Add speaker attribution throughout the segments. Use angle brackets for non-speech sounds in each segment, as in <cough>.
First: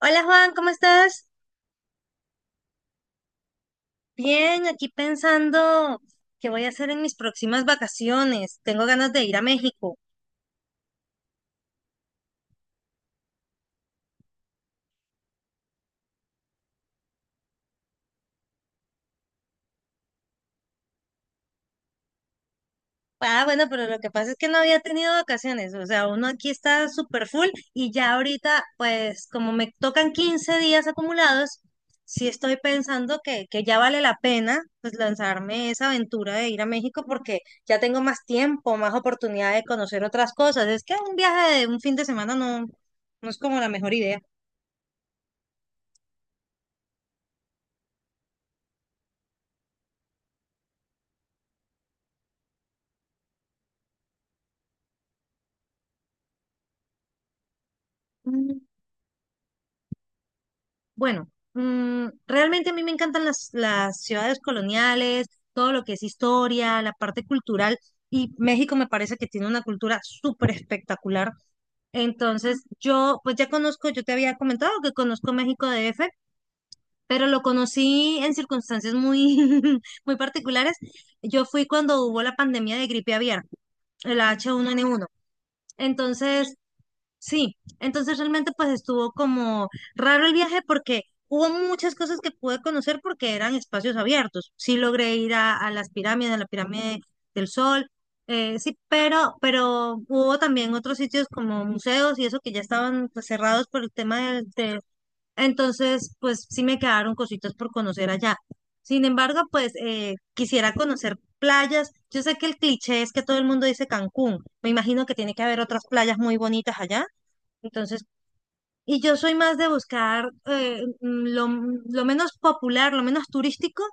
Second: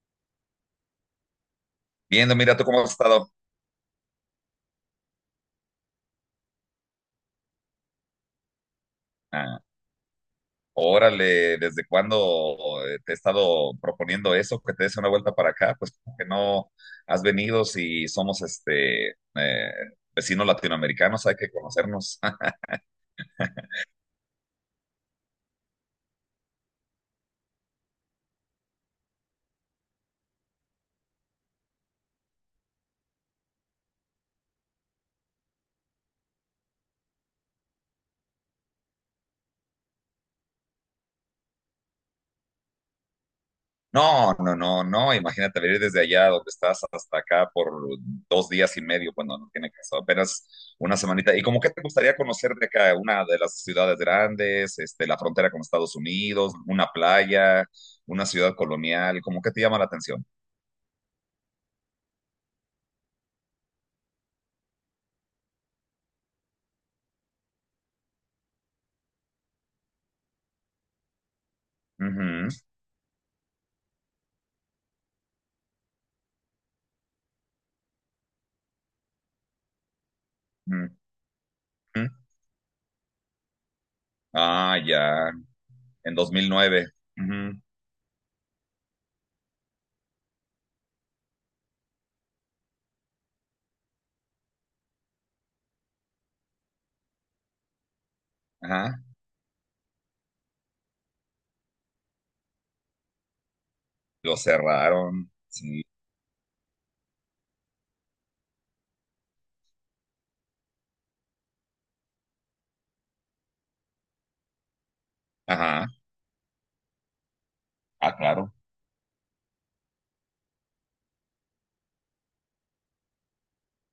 Speaker 1: Hola Juan, ¿cómo estás?
Speaker 2: Viendo, mira tú cómo has estado.
Speaker 1: Bien, aquí pensando qué voy a hacer en mis próximas vacaciones. Tengo ganas de ir a
Speaker 2: Ah,
Speaker 1: México.
Speaker 2: órale, ¿desde cuándo te he estado proponiendo eso, que te des una vuelta para acá? Pues como que no has venido si somos vecinos latinoamericanos, hay que conocernos. <laughs>
Speaker 1: Ah, bueno, pero lo que pasa es que no había tenido vacaciones. O sea, uno aquí está súper full y ya ahorita, pues como me tocan 15 días acumulados, sí estoy pensando que ya vale la pena pues lanzarme esa aventura de ir a México porque ya tengo más tiempo, más oportunidad de conocer otras cosas. Es que un viaje de un fin de semana no es como la mejor idea.
Speaker 2: No, no, no, no, imagínate venir desde allá donde estás hasta acá por dos días y medio. Bueno, no tiene caso, apenas una semanita. ¿Y como qué te gustaría conocer de acá? ¿Una de las ciudades grandes, este, la frontera con Estados Unidos, una playa, una ciudad colonial? ¿Cómo qué te llama la atención?
Speaker 1: Bueno, realmente a mí me encantan las ciudades coloniales, todo lo que es historia, la parte cultural, y México me parece que tiene una cultura súper espectacular.
Speaker 2: Ujú,
Speaker 1: Entonces, yo pues ya conozco, yo te había comentado que conozco México DF, pero lo conocí en circunstancias muy, <laughs> muy particulares. Yo fui cuando
Speaker 2: ujú.
Speaker 1: hubo la pandemia de gripe aviar, el
Speaker 2: Ah,
Speaker 1: H1N1.
Speaker 2: ya, en
Speaker 1: Entonces,
Speaker 2: 2009.
Speaker 1: sí,
Speaker 2: Ujú.
Speaker 1: entonces realmente pues estuvo como raro el viaje porque hubo muchas cosas que pude conocer porque eran espacios abiertos. Sí logré ir a las pirámides, a la pirámide del Sol, sí,
Speaker 2: Ajá,
Speaker 1: pero hubo también otros sitios como museos y eso que ya estaban pues, cerrados por el tema
Speaker 2: lo
Speaker 1: del...
Speaker 2: cerraron, sí,
Speaker 1: Entonces pues sí me quedaron cositas por conocer allá. Sin embargo, pues quisiera conocer playas. Yo sé que el cliché es que todo el mundo dice Cancún. Me imagino que tiene que haber otras
Speaker 2: ajá,
Speaker 1: playas muy bonitas allá. Entonces,
Speaker 2: ah, claro,
Speaker 1: y yo soy más de buscar lo menos popular, lo menos turístico,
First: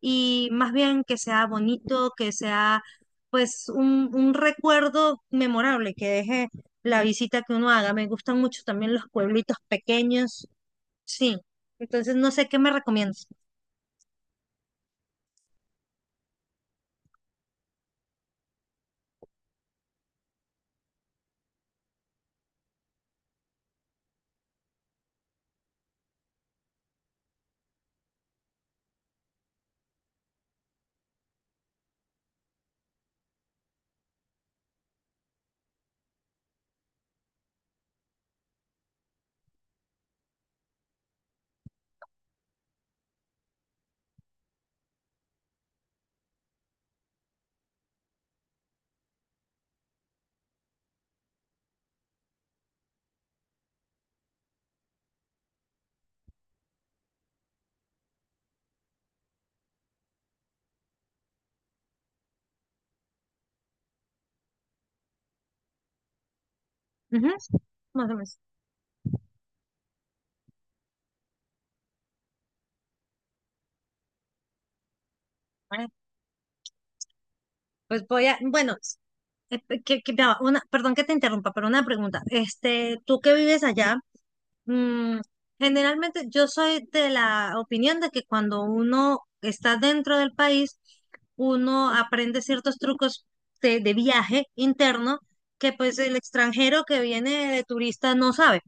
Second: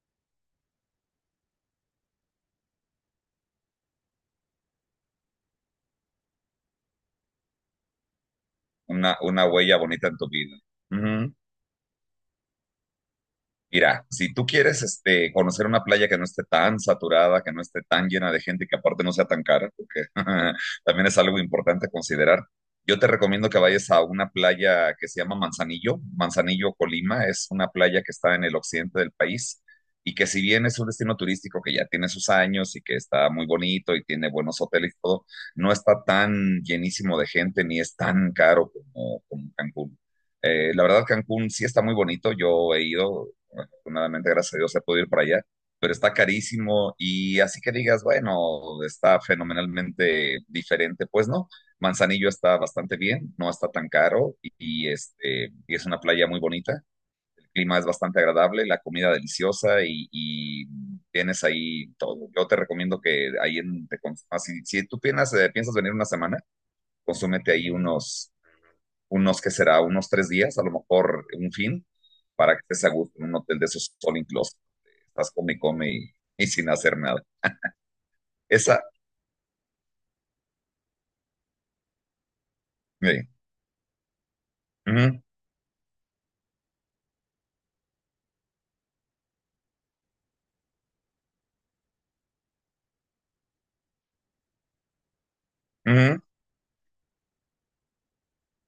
Speaker 1: y más bien que sea bonito, que sea pues un recuerdo memorable, que deje la visita que uno haga. Me gustan mucho también los
Speaker 2: una
Speaker 1: pueblitos
Speaker 2: huella bonita en tu
Speaker 1: pequeños,
Speaker 2: vida.
Speaker 1: sí. Entonces, no sé qué me recomiendas.
Speaker 2: Mira, si tú quieres este, conocer una playa que no esté tan saturada, que no esté tan llena de gente, y que aparte no sea tan cara, porque <laughs> también es algo importante a considerar, yo te recomiendo que vayas a una playa que se llama Manzanillo, Manzanillo, Colima, es una playa que está en el occidente del país y que si bien es un destino turístico que ya tiene sus años y que está muy bonito y tiene buenos hoteles y todo, no está tan llenísimo de gente ni es tan caro como Cancún. La verdad, Cancún sí está muy bonito. Yo he ido. Afortunadamente, gracias a Dios, he podido ir para allá, pero está carísimo y así que digas, bueno, está fenomenalmente diferente, pues no. Manzanillo está bastante bien, no está tan caro y es una playa muy bonita. El clima es bastante agradable, la comida deliciosa y tienes ahí todo. Yo te recomiendo que ahí en, te consumas. Si, si tú piensas, piensas venir una semana,
Speaker 1: Ujú,
Speaker 2: consúmete ahí
Speaker 1: más o
Speaker 2: unos,
Speaker 1: menos.
Speaker 2: unos, ¿qué será? Unos tres días, a lo mejor un fin, para que estés a gusto en un hotel de esos all inclusive, estás come y
Speaker 1: Bueno,
Speaker 2: come y sin hacer nada.
Speaker 1: pues voy a, bueno,
Speaker 2: Esa,
Speaker 1: ya va, una, perdón que te interrumpa, pero una pregunta. Este, tú
Speaker 2: sí.
Speaker 1: que vives allá. Mm,
Speaker 2: Ujú,
Speaker 1: generalmente yo soy de la opinión de que cuando uno está dentro del país, uno aprende ciertos trucos de viaje interno que pues el
Speaker 2: ujú,
Speaker 1: extranjero que viene de turista no sabe.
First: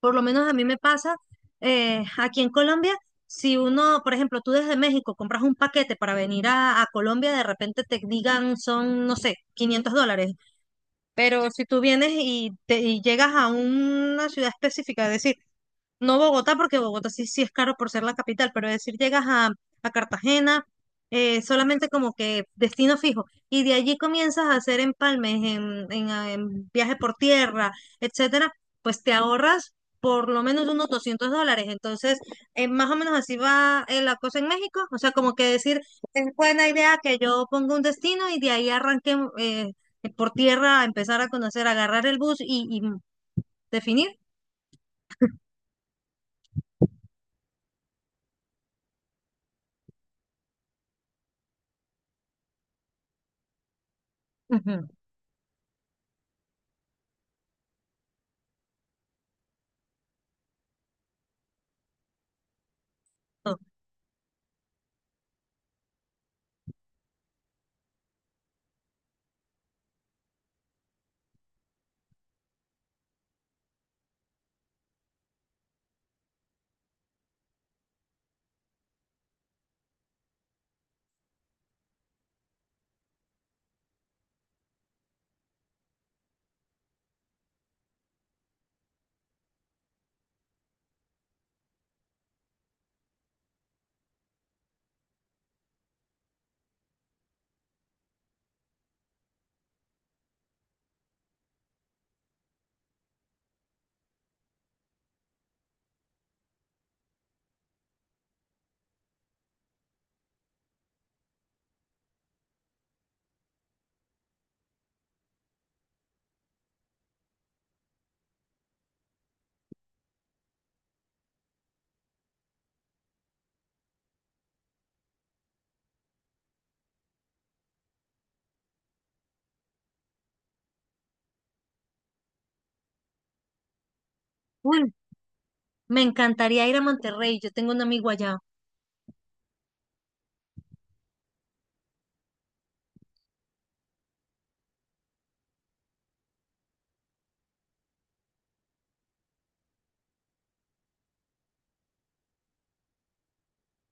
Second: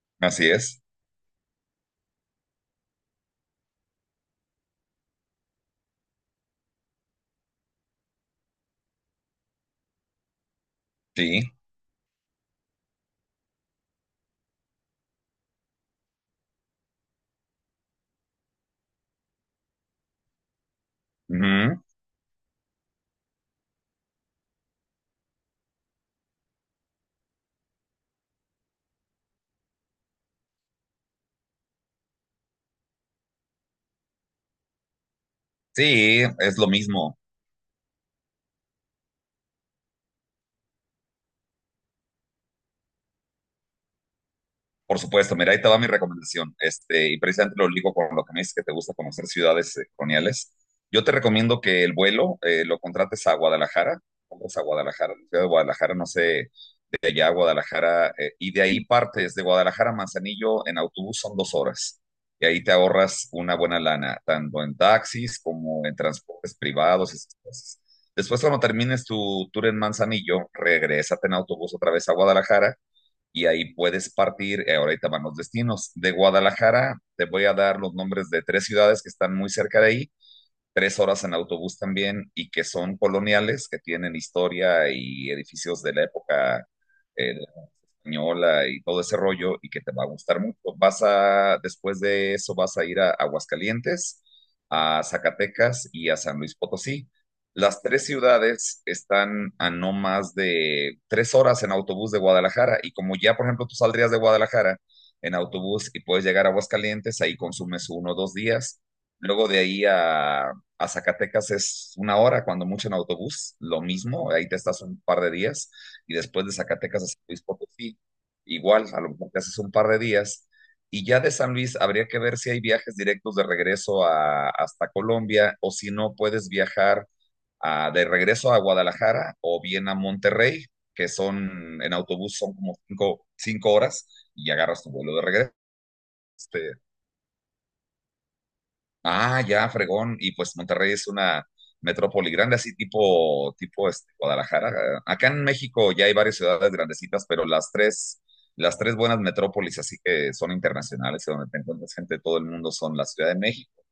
Speaker 1: Por lo menos
Speaker 2: así
Speaker 1: a mí me
Speaker 2: es,
Speaker 1: pasa, aquí en Colombia, si uno, por ejemplo, tú desde México compras un paquete para venir a Colombia, de repente te digan son, no sé, 500 dólares. Pero
Speaker 2: sí,
Speaker 1: si tú vienes y llegas a una ciudad específica, es decir, no Bogotá, porque Bogotá sí es caro por ser la capital, pero es decir, llegas a Cartagena,
Speaker 2: ujú,
Speaker 1: solamente como que destino fijo, y de allí comienzas a hacer empalmes en viaje por tierra, etcétera, pues te ahorras por lo menos unos 200 dólares. Entonces, más o menos así va, la cosa en México. O sea, como que decir,
Speaker 2: sí,
Speaker 1: es
Speaker 2: es lo
Speaker 1: buena idea
Speaker 2: mismo.
Speaker 1: que yo ponga un destino y de ahí arranque, por tierra a empezar a conocer, agarrar el bus y definir.
Speaker 2: Por supuesto, mira, ahí te va mi recomendación. Este, y precisamente lo ligo con lo que me dices que te gusta conocer ciudades coloniales. Yo te recomiendo que el vuelo lo contrates a Guadalajara, compras a
Speaker 1: Ujú.
Speaker 2: Guadalajara, la ciudad de Guadalajara, no sé, de allá a Guadalajara, y de ahí partes de Guadalajara a Manzanillo en autobús, son dos horas. Y ahí te ahorras una buena lana, tanto en taxis como en transportes privados y esas cosas. Después, cuando termines tu tour en Manzanillo, regrésate en autobús otra vez a Guadalajara y ahí puedes partir, ahorita van los destinos. De Guadalajara te voy a dar los nombres de tres ciudades que están muy cerca de ahí, tres horas en autobús también y que son coloniales, que tienen historia y edificios de la época eh, española y todo ese rollo y que te va a gustar mucho. Vas a, después de eso vas a ir a Aguascalientes, a Zacatecas y a San Luis Potosí. Las tres ciudades están a no más de tres horas en autobús de Guadalajara y como ya, por ejemplo, tú saldrías de Guadalajara en autobús y puedes llegar a Aguascalientes, ahí consumes uno o dos días. Luego de ahí a Zacatecas es una hora, cuando mucho, en autobús, lo mismo, ahí te estás un par de días y después de Zacatecas a San Luis Potosí, igual, a lo mejor te haces un par de días, y ya de San Luis habría que ver si hay viajes directos de regreso a, hasta Colombia o si no puedes viajar a- de regreso a Guadalajara o bien a Monterrey, que son en autobús, son como cinco horas y agarras tu
Speaker 1: Uy,
Speaker 2: vuelo de regreso.
Speaker 1: me encantaría
Speaker 2: Este,
Speaker 1: ir a Monterrey, yo tengo un amigo allá.
Speaker 2: ah, ya, fregón. Y pues Monterrey es una metrópoli grande, así tipo, tipo este, Guadalajara. Acá en México ya hay varias ciudades grandecitas, pero las tres buenas metrópolis, así que son internacionales, y donde te encuentras gente de todo el mundo, son la Ciudad de México,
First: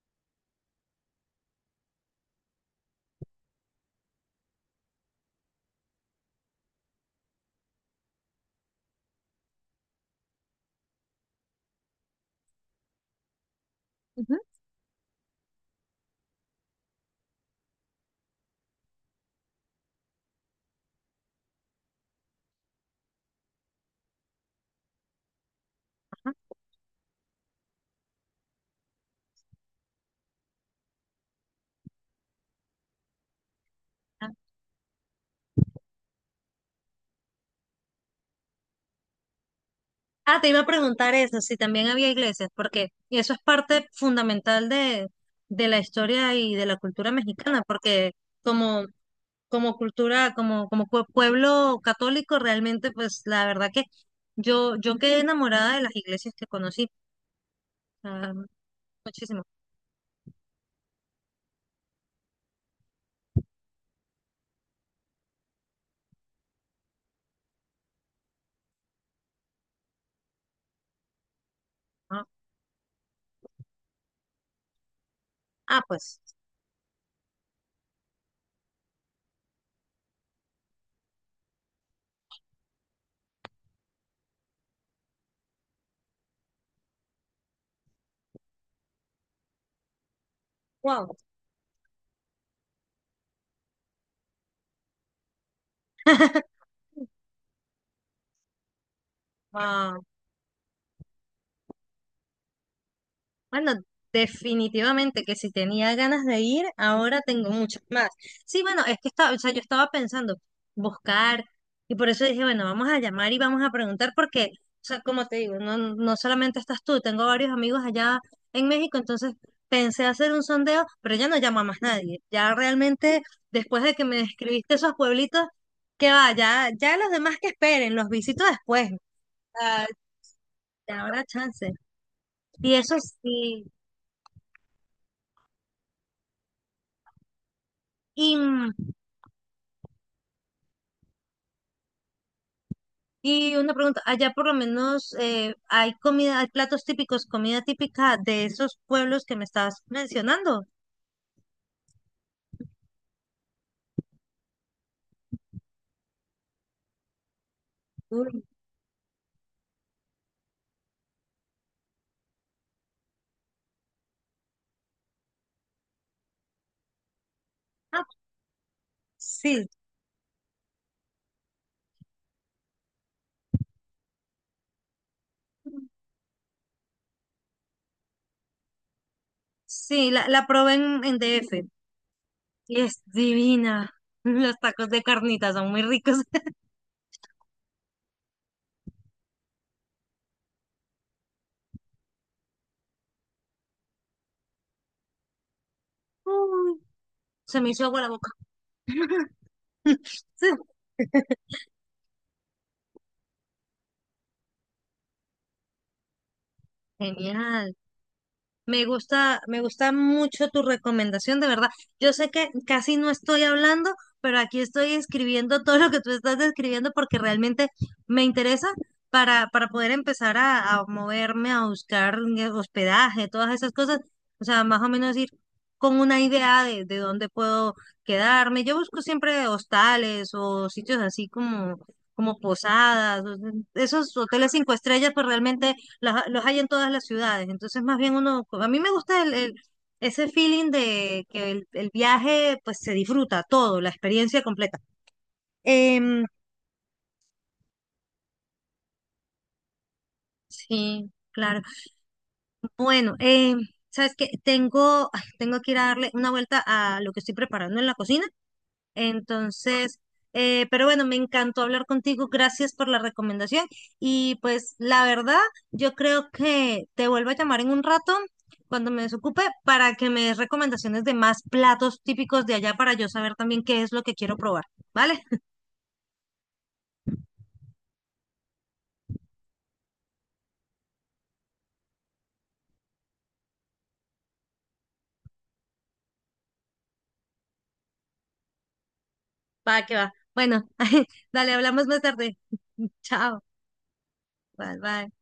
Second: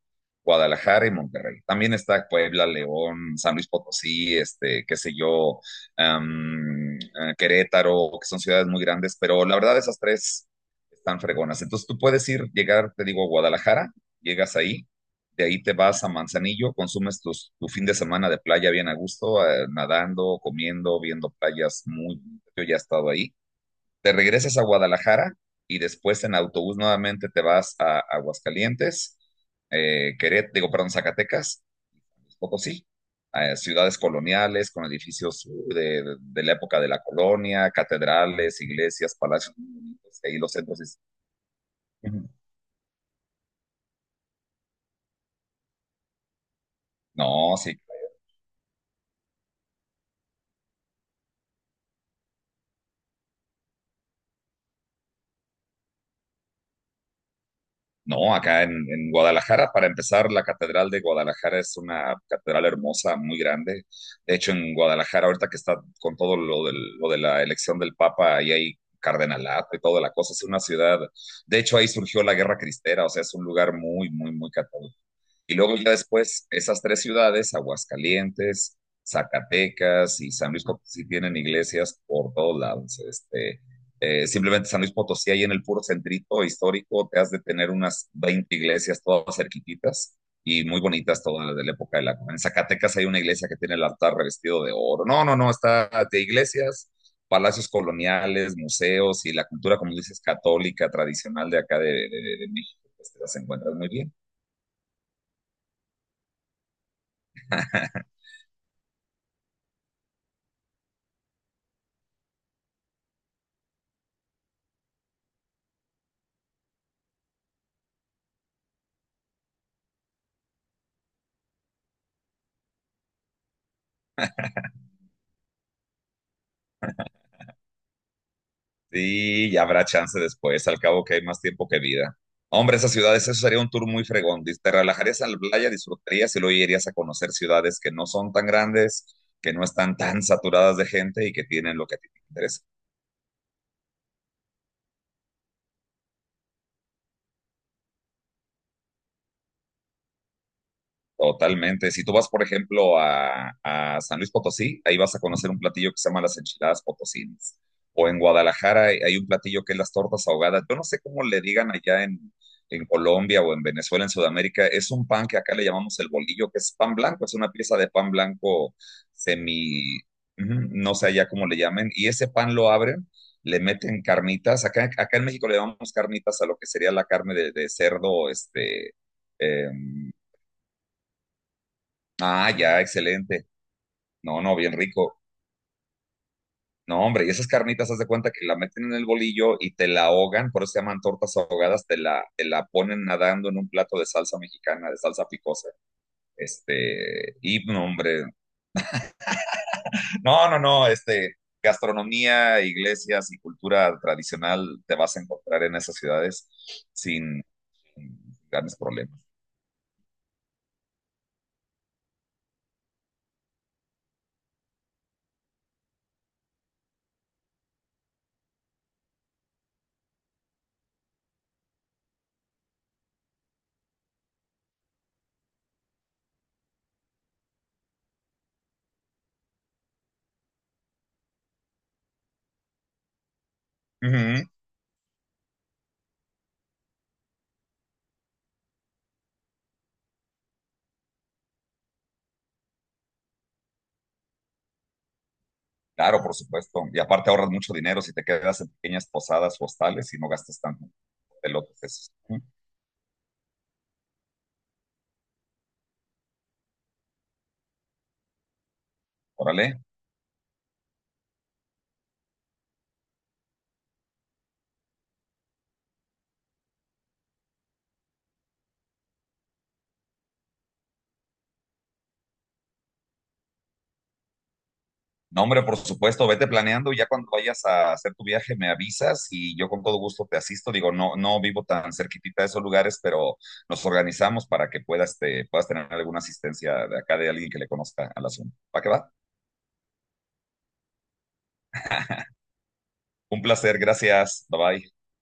Speaker 2: Guadalajara y Monterrey. También está Puebla, León, San Luis Potosí, este, qué sé yo, Querétaro, que son ciudades muy grandes, pero la verdad esas tres están fregonas. Entonces tú puedes ir, llegar, te digo, a Guadalajara,
Speaker 1: Ujú.
Speaker 2: llegas ahí, de ahí te vas a Manzanillo, consumes tu fin de semana de playa bien a gusto, nadando, comiendo, viendo playas muy... Yo ya he estado ahí. Te regresas a Guadalajara y después en autobús nuevamente te vas a Aguascalientes, perdón, Zacatecas, Potosí, ciudades coloniales con edificios de la época de la colonia, catedrales, iglesias, palacios, y
Speaker 1: Ah, te
Speaker 2: los
Speaker 1: iba a
Speaker 2: centros
Speaker 1: preguntar eso, si también había
Speaker 2: Ujú.
Speaker 1: iglesias, porque eso es parte fundamental de la historia y de la cultura
Speaker 2: No,
Speaker 1: mexicana,
Speaker 2: sí,
Speaker 1: porque como, como cultura, como, como pueblo católico, realmente, pues la verdad que yo quedé enamorada de las iglesias que conocí, ah,
Speaker 2: no, acá en
Speaker 1: muchísimo.
Speaker 2: Guadalajara, para empezar, la Catedral de Guadalajara es una catedral hermosa, muy grande. De hecho, en Guadalajara, ahorita que está con todo lo, lo de la elección del Papa, ahí hay cardenalato y toda la cosa, es una ciudad. De hecho, ahí surgió
Speaker 1: Ah,
Speaker 2: la Guerra Cristera, o sea, es un lugar muy, muy, muy católico. Y luego
Speaker 1: ah,
Speaker 2: ya
Speaker 1: pues,
Speaker 2: después, esas tres ciudades, Aguascalientes, Zacatecas y San Luis Potosí, tienen iglesias por todos lados. Este, simplemente San Luis Potosí, ahí en el puro centrito histórico, te has de tener unas 20 iglesias todas cerquititas y muy bonitas todas de la época de la... En Zacatecas hay una iglesia que tiene el altar revestido de oro. No, no, no, está de iglesias, palacios coloniales, museos y la cultura, como
Speaker 1: wow.
Speaker 2: dices, católica, tradicional de acá de México, pues te las
Speaker 1: Bueno,
Speaker 2: encuentras muy bien.
Speaker 1: definitivamente que si tenía ganas de ir, ahora tengo muchas más. Sí, bueno, es que estaba, o sea, yo estaba pensando buscar y por eso dije, bueno, vamos a llamar y vamos a preguntar porque, o sea, como te digo, no, no solamente estás tú, tengo varios amigos allá en México, entonces pensé hacer un sondeo, pero ya no llamo a más nadie. Ya realmente, después de que me describiste esos pueblitos, que va, ya, ya los demás que esperen, los visito después.
Speaker 2: Sí, ya habrá
Speaker 1: Ah,
Speaker 2: chance después, al
Speaker 1: ya
Speaker 2: cabo que hay
Speaker 1: habrá
Speaker 2: más tiempo
Speaker 1: chance.
Speaker 2: que vida.
Speaker 1: Y
Speaker 2: Hombre, esas
Speaker 1: eso
Speaker 2: ciudades, eso sería
Speaker 1: sí.
Speaker 2: un tour muy fregón. Te relajarías en la playa, disfrutarías y luego irías a conocer ciudades que no son
Speaker 1: Y,
Speaker 2: tan grandes, que no están tan saturadas de gente y que tienen lo que a ti te interesa.
Speaker 1: y una pregunta, allá por lo menos, hay comida, hay platos típicos, comida típica de esos pueblos que me estabas mencionando.
Speaker 2: Totalmente. Si tú vas, por ejemplo, a San Luis Potosí, ahí vas a conocer un platillo que se llama las enchiladas potosinas. O en
Speaker 1: Uy,
Speaker 2: Guadalajara hay un platillo que es las tortas ahogadas. Yo no sé cómo le digan allá en Colombia o en Venezuela, en Sudamérica. Es un pan que acá le llamamos el bolillo, que es pan blanco, es una pieza de
Speaker 1: ah,
Speaker 2: pan blanco
Speaker 1: sí,
Speaker 2: semi, ujú, no sé allá cómo le llamen. Y ese pan lo abren, le meten carnitas. Acá en México le llamamos carnitas a lo que sería la carne de cerdo, este,
Speaker 1: sí,
Speaker 2: em,
Speaker 1: la probé en DF
Speaker 2: ah, ya,
Speaker 1: y es
Speaker 2: excelente.
Speaker 1: divina. <laughs>
Speaker 2: No, no,
Speaker 1: Los
Speaker 2: bien
Speaker 1: tacos de
Speaker 2: rico.
Speaker 1: carnitas son muy ricos. <laughs>
Speaker 2: No, hombre, y esas carnitas, haz de cuenta que la meten en el bolillo y te la ahogan, por eso se llaman tortas ahogadas, te la ponen nadando en un plato de salsa mexicana, de salsa picosa.
Speaker 1: Uy,
Speaker 2: Este,
Speaker 1: se
Speaker 2: y
Speaker 1: me
Speaker 2: no,
Speaker 1: hizo agua la
Speaker 2: hombre,
Speaker 1: boca. <laughs> Sí,
Speaker 2: no, no, no, este, gastronomía, iglesias y cultura tradicional te vas a encontrar en esas ciudades sin
Speaker 1: genial.
Speaker 2: sin grandes problemas.
Speaker 1: Me gusta mucho tu recomendación, de verdad. Yo sé que casi no estoy hablando, pero aquí estoy escribiendo todo lo que tú estás describiendo porque realmente me interesa para poder empezar a moverme, a buscar, hospedaje, todas esas cosas. O sea, más o menos ir con una idea de dónde puedo quedarme. Yo busco siempre hostales o sitios así como, como posadas, o esos
Speaker 2: Ujú.
Speaker 1: hoteles 5 estrellas, pues realmente los hay en todas las ciudades. Entonces, más bien uno, pues, a mí me gusta ese feeling de que el viaje, pues se disfruta todo, la experiencia completa.
Speaker 2: Claro,
Speaker 1: Em,
Speaker 2: por supuesto. Y aparte ahorras mucho dinero si te quedas en pequeñas posadas o hostales y no gastas tanto
Speaker 1: sí,
Speaker 2: de lo
Speaker 1: claro.
Speaker 2: que es.
Speaker 1: Bueno, ¿sabes qué? Tengo, ay, tengo que ir a darle una vuelta a lo que estoy preparando en la cocina.
Speaker 2: Órale.
Speaker 1: Entonces, pero bueno, me encantó hablar contigo. Gracias por la recomendación. Y pues la verdad, yo creo que te vuelvo a llamar en un rato cuando me desocupe para que me des recomendaciones de más platos típicos de allá para yo saber también qué es lo que quiero probar. ¿Vale?
Speaker 2: No, hombre, por supuesto, vete planeando y ya cuando vayas a hacer tu viaje me avisas y yo con todo gusto te asisto. Digo, no, no vivo tan cerquitita de esos lugares, pero nos organizamos para que puedas, te, puedas tener alguna asistencia de acá de alguien que le conozca al asunto. ¿Para qué va?
Speaker 1: Va, que va. Bueno, <laughs> dale, hablamos más tarde. <laughs>
Speaker 2: Un
Speaker 1: Chao.
Speaker 2: placer, gracias. Bye
Speaker 1: Bye,
Speaker 2: bye.
Speaker 1: bye.